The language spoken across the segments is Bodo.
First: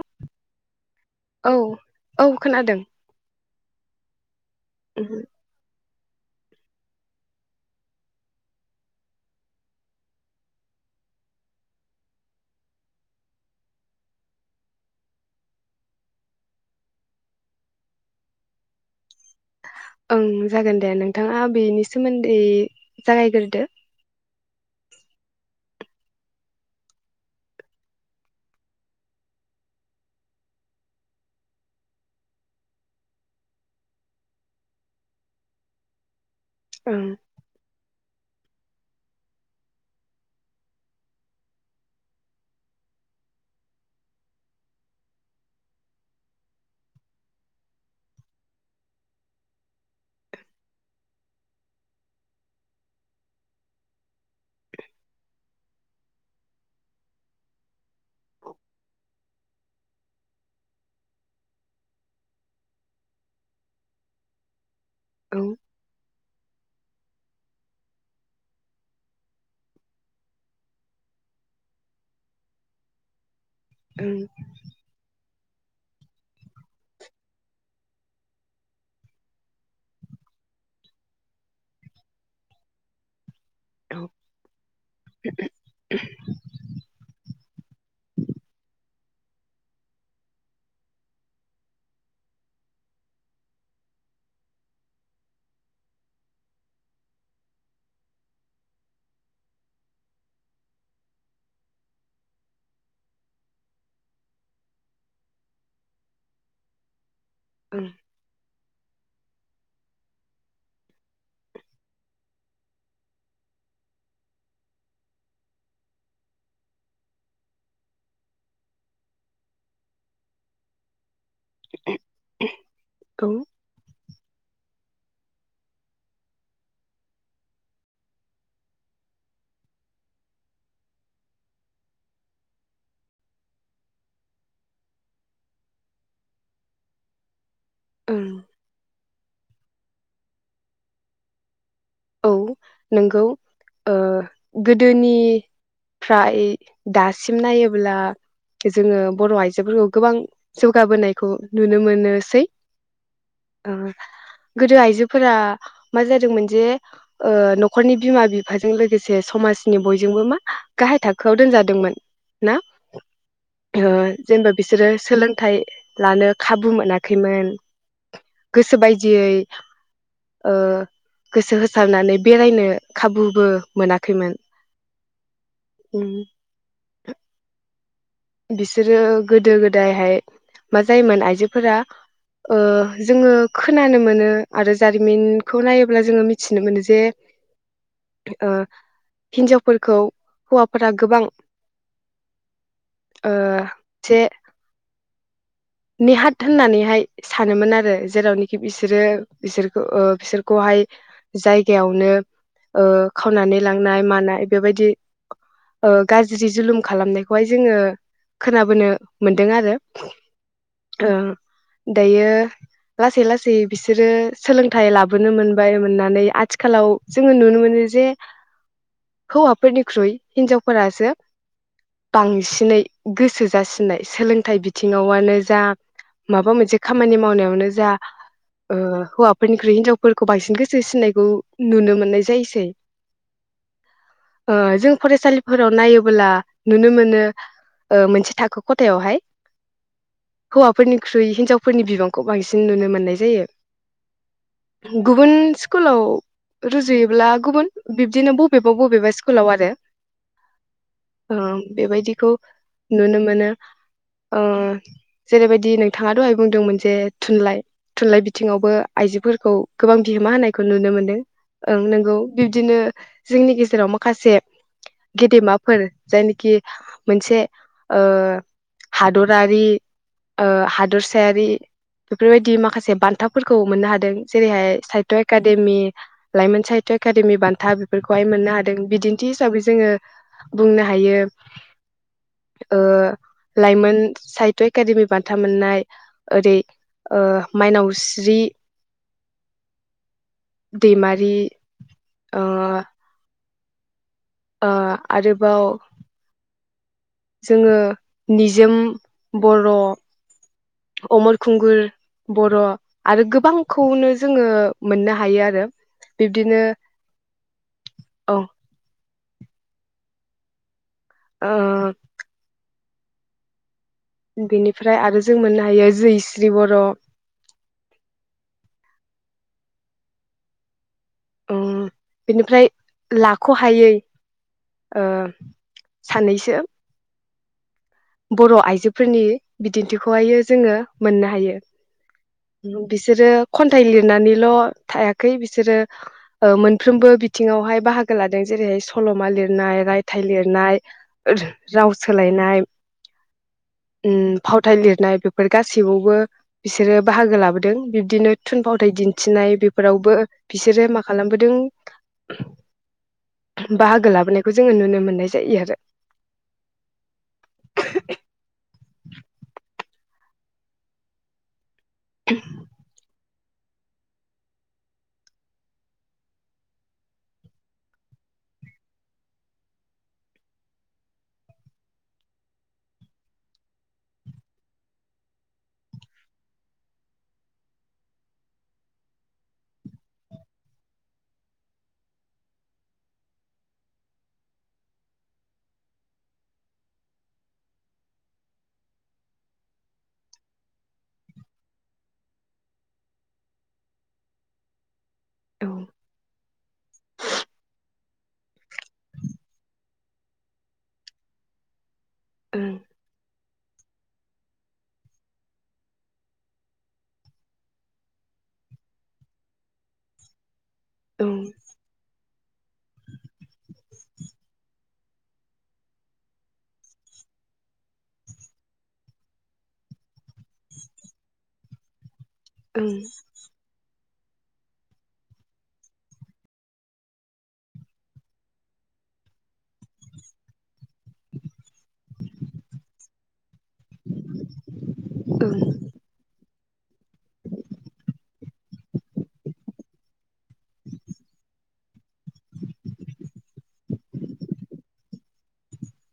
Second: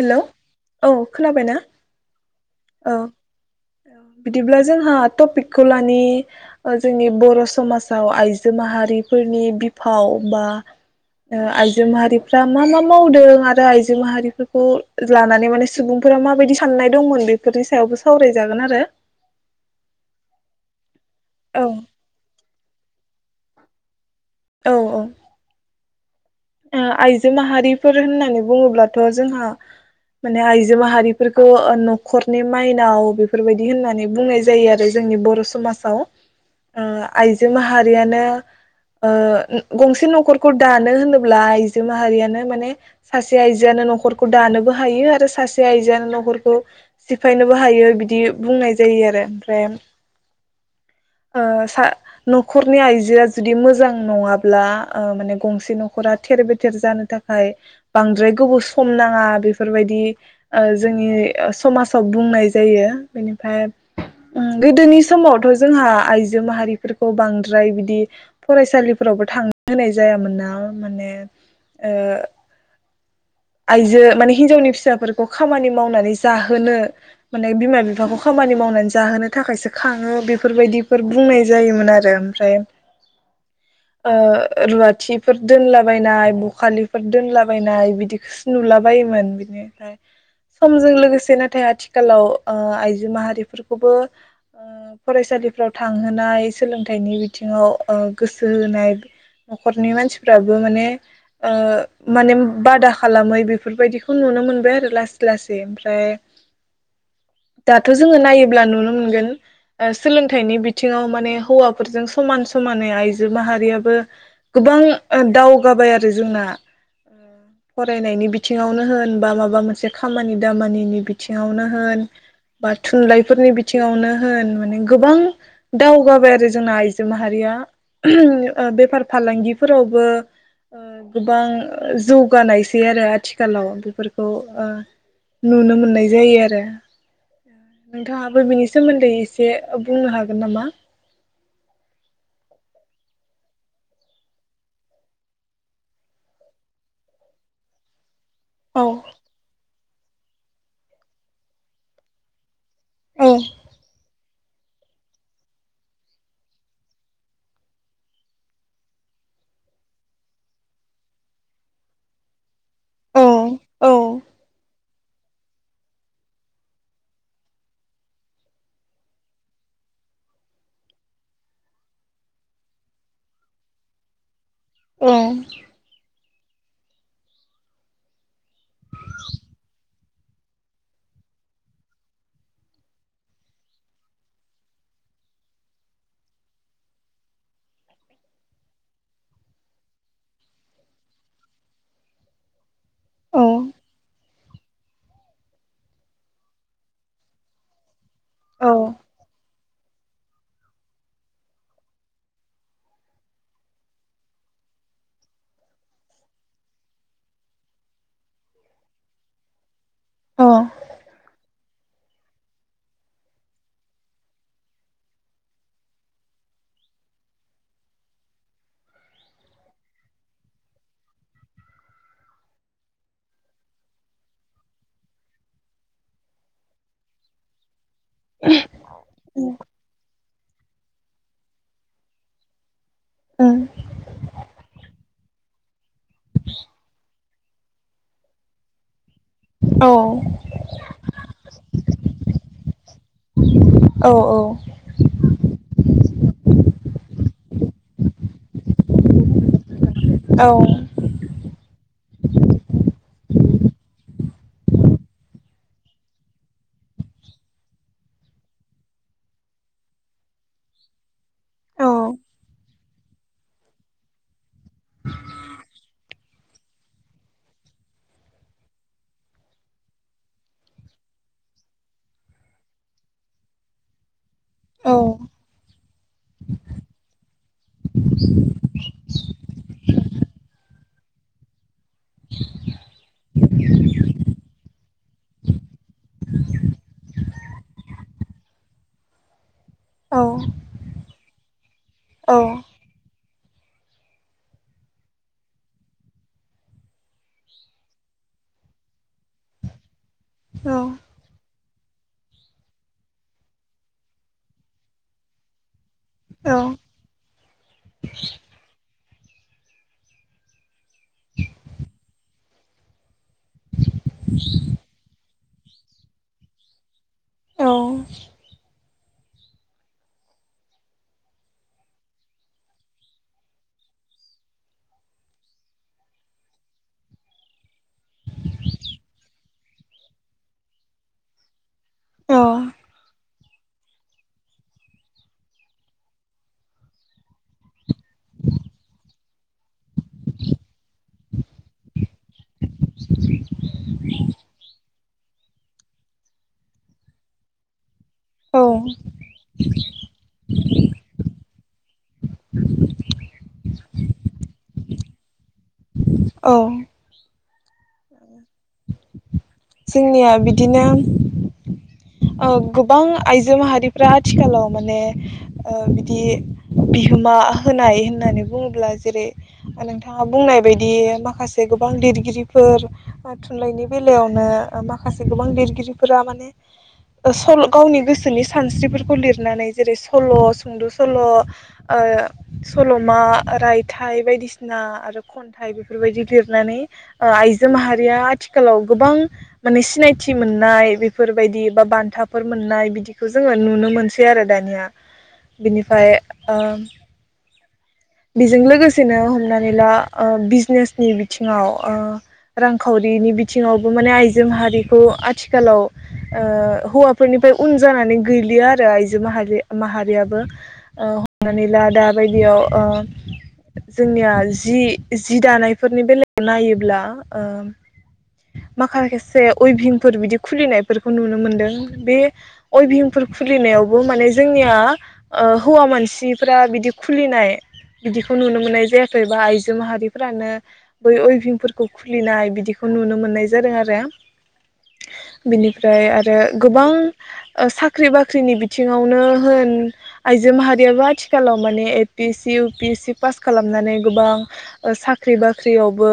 हेलौ औ औ खोनाबायना औ खोनादों औ बिदिब्ला जोंहा उम टपिकखौ लान बि जोंनि बर समाजाव आइजो माहारिफोरनि बिफाव बा आइजो आइजो माहारिफ्रा मा मा मावदों आरो आइजो माहारिफोरखौ लानानै माने सुबुंफोरा माबायदि साननाय दंमोन बे बेफोरनि सायावबो सावरायजागोन आरो ओं जागोन दे नों नोंथाङा औ बेनि सोमोन्दै जागायग्रोदो औ औ ओ आइजो माहारिफोर होननानै बुङोब्लाथ जोंहा माने आइजो माहारिफोरखौ नखरनि माइनाव बेफोरबायदि होननानै बुंनाय जायो आरो जोंनि बर' समाजाव ओ ओं आइजो माहारियानो ओ गंसे नखरखौ दानो होनोब ब्ला आइजो माहारियानो माने सासे आइजोआनो नखरखौ दानोबो हायो आरो सासे आइजोआानो नखरखौ सिफायनोबो हायो बिदि बुंनाय जायो आरो मफ्राय ओ सा नखरनि आइजोआ जुदि मोजां नङाब्ला ओ माने गंसे नख नखरा थेर बेथेर जानो थाखाय बांद्राय गोबाव सम नाङा बेफोरबायदि ओ जोंनि ओ समाजाव बुंनाय जायो बेनिफ्राय उम गोदोनि औ समावथ जोंहा आइज आइजो माहारिफोरखौ बांद्राय बिदि फरायसालिफोरावबो थांनो होनाय जायामोन ना माने ओ आइजो ओं माने हिनजावनि फिसाफोरखौ खामानि मावनानै जाहोनो माने बिमा बिफाखौ खामानि मावनानै जाहोनो थाखायसो खाङो बेफोरबायदिफोर बुंनाय जायोमोन आरो ओमफ्राय औ ओ रुवाथिफोर दोनलाबायनाय बखालिफोर दोनला बायनाय बिदि नुलाबायायोमोन बिनिफ्राय समजों लोगोसे नाथाय आथिखालाव ओ आइजो माहारिफोरखौबो ओ फरायसालिफ्राव थांहोनाय सोलोंथाइनि बिथिङाव ओ गोसो होनाय नखरनि मानसिफ्राबो माने ओ माने बादा खालामै बेफोरबायदिखौ नुनो मोनबाय आरो लासै लासै ओमफ्राय दाथ ओं जोङो नायोब्ला नुनो मोन गोन सोलोंथाइनि बिथिङाव माने हौवाफोरजों समान समानै आइजो माहारियाबो गोबां दावगाबाय आरो जोंना फरायनायनि बिथिङावनो होन बा माबा मोनसे खामानि दामानिनि बि बिथिंआवनो होन बा औ थुनलाइफोरनि बिथिंआवनो होन माने गोबां दावगाबाय आरो जोंना आइजो माहारिया ओ बेफार फालांगिफोरावबो ओ गोबां जौ गानायसै आरो आथिखालाव बेफोरखौ ओ नुनो मोननाय जायो आरो ओं नोंथाङाबो बिनि सोमोन्दै एसे एसे बुंनो हागोन नामा औ नोंगौ ओ गोदोनिफ्राय दासिम नायोब्ला औ जोङो बर' आइजोफोरखौ गोबां जौगाबोनायखौ नुनो मोनोसै औ ओ गोदो आइजोफोरा मा जादोंमोन जे ओ न'खरनि बिमा बिफाजों लोगोसे समाजनि बयजोंबो मा गाहाय थाखोआव दोनजादोंमोन ना। औ ओ औ जेनेबा बिसोरो सोलों थाइ लानो खाबु मोनाखैमोन गोसो बायदियै ओ गोसो होस सारनानै बेरायनो खाबुबो मोनाखैमोन। ओ उम बिसोरो गोदो गोदायहाय मा जायोमोन आइजोफोरा ओ जोङो खोनानो मोनो आरो जारिमिनखौ नायोब्ला जोङो मिथिनो मोनो जे ओ हिन्जावफोरखौ हौवाफोरा गोबां ओ औ जे नेहाथ होननानैहाय सानोमोन आरो जेरावनिखि औ बिसोरो बिसोरखौ ओ बिसोरखौहाय जायगायावनो ओ खावनानै लांनाय मानाय बेबायदि ओ गाज्रि जुलुम खालामनायखौहाय जोङो खोनाबोनो मोनदों आरो ओ दायो लासै-लासै बिसोरो सोलोंथाइ लाबोनो मोनबाय मोननानै आथिखालाव जोङो नुनो मोनो जे हौवाफोरनिख्रुइ हिनजावफोरासो बांसिनै गोसो जासिननाय सोलोंथाइ बिथिङावनो जा माबा मोनसे खामानि मावनायावनो जा ओ हौवाफोरनिख्रुइ हिनजावफोर खौ बांसिन गोसो होसिनायखौ नुनो मोननाय जायोसै। उम ओ जों फरायसालिफोराव नायोबोला नुनो मोनो ओ मोनसे थाखो खथायावहाय औ हौवाफोरनिख्रुइ हिनजावफोरनि बिबांखौ बांसिन नुनो मोन नाय जायो। औ गुबुन सकुलाव रुजुयोब्ला गुबुन बिब्दिनो बबेबा-बबेबा सकुलाव आरो औ ओं बेबायदिखौ नुनो मोनो ओ जेरैबायदि नोंथाङा दहाय बुंदोंमोन जे थुनलाइ-थुनलाइ बिथिङावबो आइजोफोरखौ गोबां बिहोमा होनायखौ नुनो मोनदों ओं औ नोंगौ बिब्दिनो जोंनि गेजेराव माखासे गेदेमाफोर जायनिखि मोनसे ओ हादरारि ओ हादरसायारि बेफोरबायदि माखासे बान्थाफोरखौ मोननो हादों जेरैहाय साहित्य' एकादेमि लाइमोन साहित्य' एकादेमि बान्था बेफोरखौहाय मोननो हादों बिदिन्थि हिसाबै जोङो बुंनो हायो ओ लाइमोन साहित्य एकादेमि बान्था मोननाय ओरै ओ माइनावस्रि औ दैमारि ओ ओ आरोबाव जोङो निजोम बर' औ अमर खुंगुर बर' आरो गोबांखौनो जोङो मोननो हायो आरो। औ औ बिब्दिनो औ ओ बेनिफ्राय आरो जों मोननो हायो जैस्रि बर [unintelligible] अम बेनिफ्राय लाखहायै ओ सानैसो बर'आयजोफोरनि बिदिन्थिखौहाय जोङो मोननो हायो। बिसोरो खन्थाइ लिरनानैल' थायाखै बिसोरो ओ मोनफ्रोमबो बिथिङावहाय बाहागो लादों जेरैहाय सल'मा लिरनाय, रायथाइ लिरनाय, ओदो राव सोलायनाय, नाय बेफोर गाससिबावबो बिसोरो बाहागो लाबोदों बि दिनो थुनफावथाइ दिन्थिनाय बेफोरावबो बिसोरो मा खालामबोदों बाहागो लाबोनायखौ जोङो नुनो मोननाय जायो आरो। औ [inaudible] जोंनिया बिदिनो औ गोबां आ आइजो माहारिफ्रा आथिखालाव माने ओ बिदि बिहोमा होनाय होननानै बुङोब्ला जेरै नोंथाङा बुंनाय बायदि माखासे गोबां लिरगिरिफोर बा थुनलाइनि बेलायावनो ओ माखासे गोबां लिरगिरिफोरा माने ओ सल' गावनि गोसोनि सानस्रिफोरखौ लिरनानै जेरै सल', सुंद' सल' ओ सल'मा, रायथाइ बायदिसिना आरो खन्थाइ बेफोरबायदि लिरनानै ओ आइजो माहा रिया आथिखालाव गोबां माने सिनायथि मोननाय बेफोरबायदि बा बान्थाफोर मोननाय बिदिखौ जोङो नुनो मोनसै आरो दानिया। औ बेनिफाय ओ बिजों लोगोसेनो हमनानै ला ओ बिजनेसनि बिथिङाव ओ ओं रांखावरिनि बिथिङावबो माने आइजो माहारिखौ आथिखालाव ओ हौवाफोरनिफ्राय उन जानानै गैलिया आरो आइजो माहारि माहारियाबो ओ ओं हमनानै ला दा बै बेयाव ओ जोंनिया जि जि दानायफोरनि बेलायाव नायोब्ला ओ माखासेसे उइभिंफोर बिदि खुलिनायफोरखौ नुनो मोनदों बे ओं अयबिंफोर खुलिनायावबो माने जोंनिया ओ हौवा मानसिफ्रा बिदि खुलिनाय बिदिखौ नुनो मोननाय जायाखै बा आइजो माहारिफोरानो बै उइभिंफोरखौ खुलिनाय बिदिखौ नुनो मोननाय जादों आरो। बिनिफ्राय आरो गोबां ओ साख्रि बाख्रिनि बिथिङावनो होन आइजो माहारियाबो आथिखालाव माने A P S C U P S C pass खालामनानै गोबां ओ साख्रि बाख्रियावबो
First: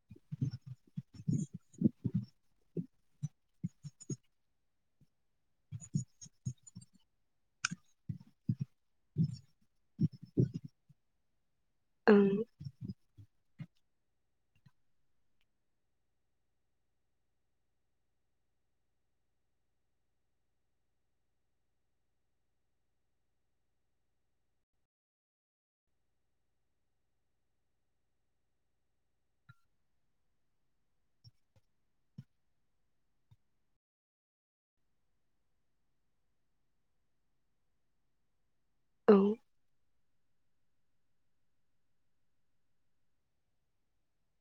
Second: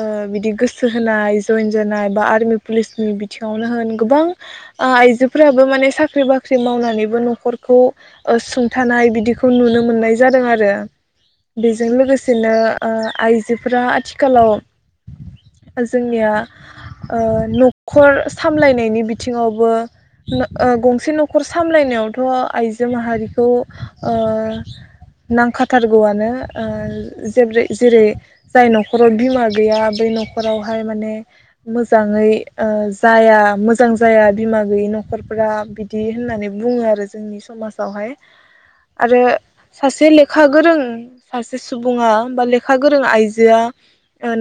ओ बिदि गोसो होनाय जइन जानाय बा आर्मि पुलिसनि बिथिङावनो होन गोबां ओ आइजोफोराबो माने साख्रि बाख्रि मावनानैबो न'खरखौ ओ सुंथानाय बिदिखौ नुनो मोननाय जादों आरो। बेजों ओं लोगोसेनो ओ आइजोफोरा आथिखालाव जोंनिया ओ न'खर सामलायनायनि बिथिङावबो नो ओ गंसे न'खर सामलायनायावथ आइजो माहारिखौ ओ नांखा थारगौवानो ओ जेब्रै जेरै जाय न'खराव बिमा गैया बै न'खरावहाय माने मोजाङै ओ जाया मोजां जाया बिमा गैयि न'खरफ्रा बिदि होननानै बुङो आरो जोंनि समाजावहाय ओं औ आरो सासे ले खा गोरों सासे सुबुङा बा लेखा गोरों आइजोआ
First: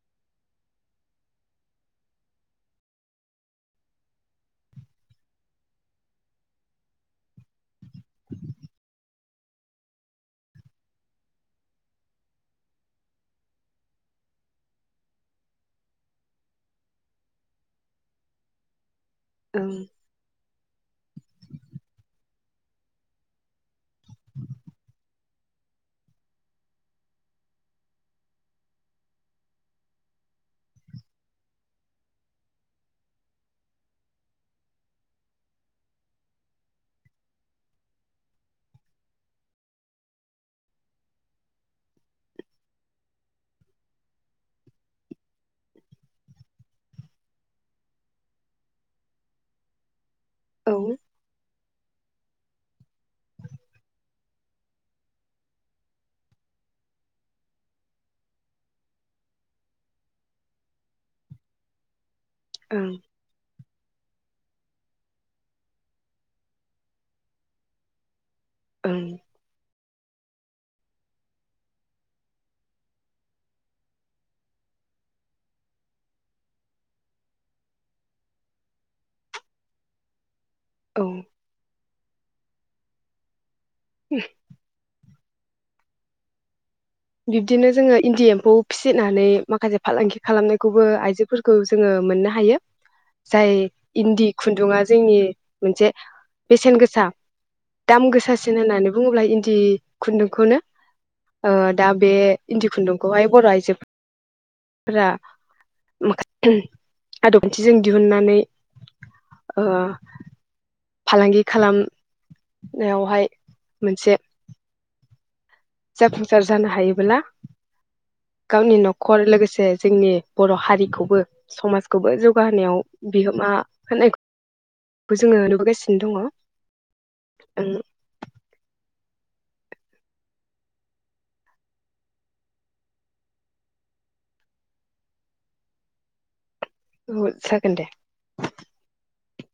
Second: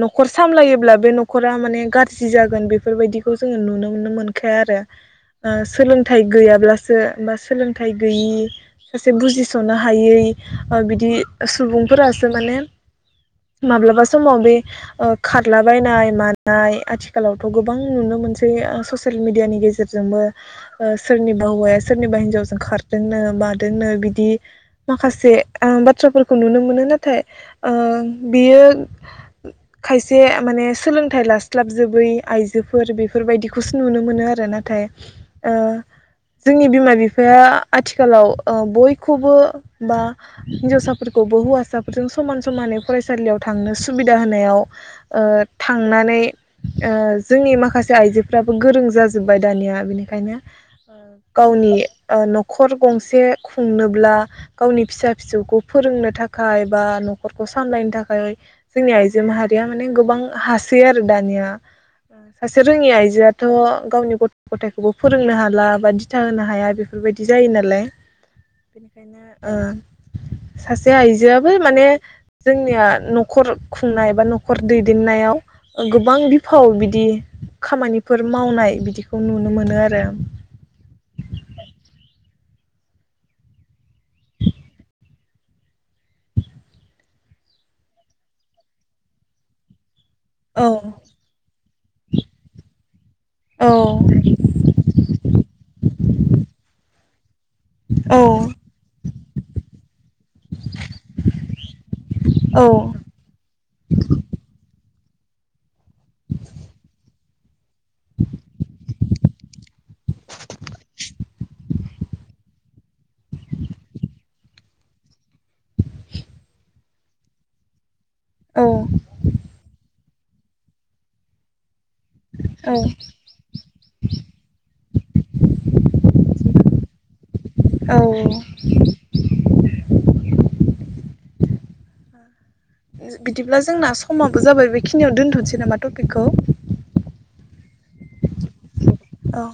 न'खर सामलायोब्ला बे न'खरा माने गाज्रि जागोन बेफोरबायदिखौ जोङो नुनो नुनोमोनखाया आरो ओ सोलोंथाइ गैयाब्लासो बा सोलोंथाइ गैयि सासे बुजिस'नो हायै ओ बिदि सुबुंफोरासो माने माब्लाबा समाव बै ओ खारलाबायनाय मानाय आथिखालावथ' गोबां नुनो मोनसै ओ ससे फोर मिडियानि ओं गेजेरजोंबो ओ सोरनिबा हौवाया सोरनिबा हिनजावजो जों खारदोंनो मादोंनो बिदि माखासे से ओ बाथ्राफोरखौ नुनो मोनो नाथाय ओ बियो खायसे माने सोलोंथाइ लास्लाबजोबै आइजोफोर बेफोरबायदिखौसो नुनो मोनो आरो नाथाय ओ जोंनि बिमा बिफाया आथिखालाव ओ बयखौबो बा हिन्जावसाफोरखौबो हौवासाफोरजों समान समानै फरायसालियाव थांनो सुबिदा होनायाव ओ थांनानै ओ जोंनि माखासे आइजोफ्राबो गोरों जाजोबबाय दानिया बेनो। ओनखायनो औ गावनि ओ न'खर गंसे खुंनोब्ला गावनि फिसा फिसौखौ फोरोंनो थाखाय बा न'खरखौ सामलायनो थाखाय जोंनि आइजो माहारिया माने गोबां हासै आरो दानिया सासे रोङि ओं आइजोआथ' गावनि गथ' गथायखौबो फोरोंनो हाला बा दिथा होनो हाया बेफोरबायदि जायो नालाय ओं बेनिखायनो सासे आइजोआबो माने जोंनिया न'खर खुंनाय बा न'खर दैदेननायाव गोबां बिफाव बिदि खामानिफोर मावनाय बिदिखौ नुनो मोनो आरो। औ उम बिब्दिनो जोङो इन्दि एम्फौ फिसिनानै माखासे फालांगि औ खालामनायखौबो आइजोफोरखौ जोङो मोननो हायो जाय औ इन्दि खुन्दुङा जोंनि मोनसे बेसेन गोसा दाम औ गोसासिन होननानै बुङोब्ला इन्दि खुन्दुंखौनो ओ दा बे इन्दि औ खुन्दुंखौहाय बर' आइजो फोरा माखा आदब खान्थिजों दिहुननानै ओ फालांगि खालाम नायावहाय मोनसे जाफुंसार जानो हायोब्ला औ गावनि न'खर लोगोसे जोंनि बर' हारिखौबो समाज खौबो जौगाहोनायाव औ बिहोमा होनाय खोबो जोङो नुबोगासिनो दङ। औ बिदिब्ला जोंना समाबो जाबाय बेखिनियाव दोनथ'नोसै नामा टपिकखौ । औ जागोन दे। औ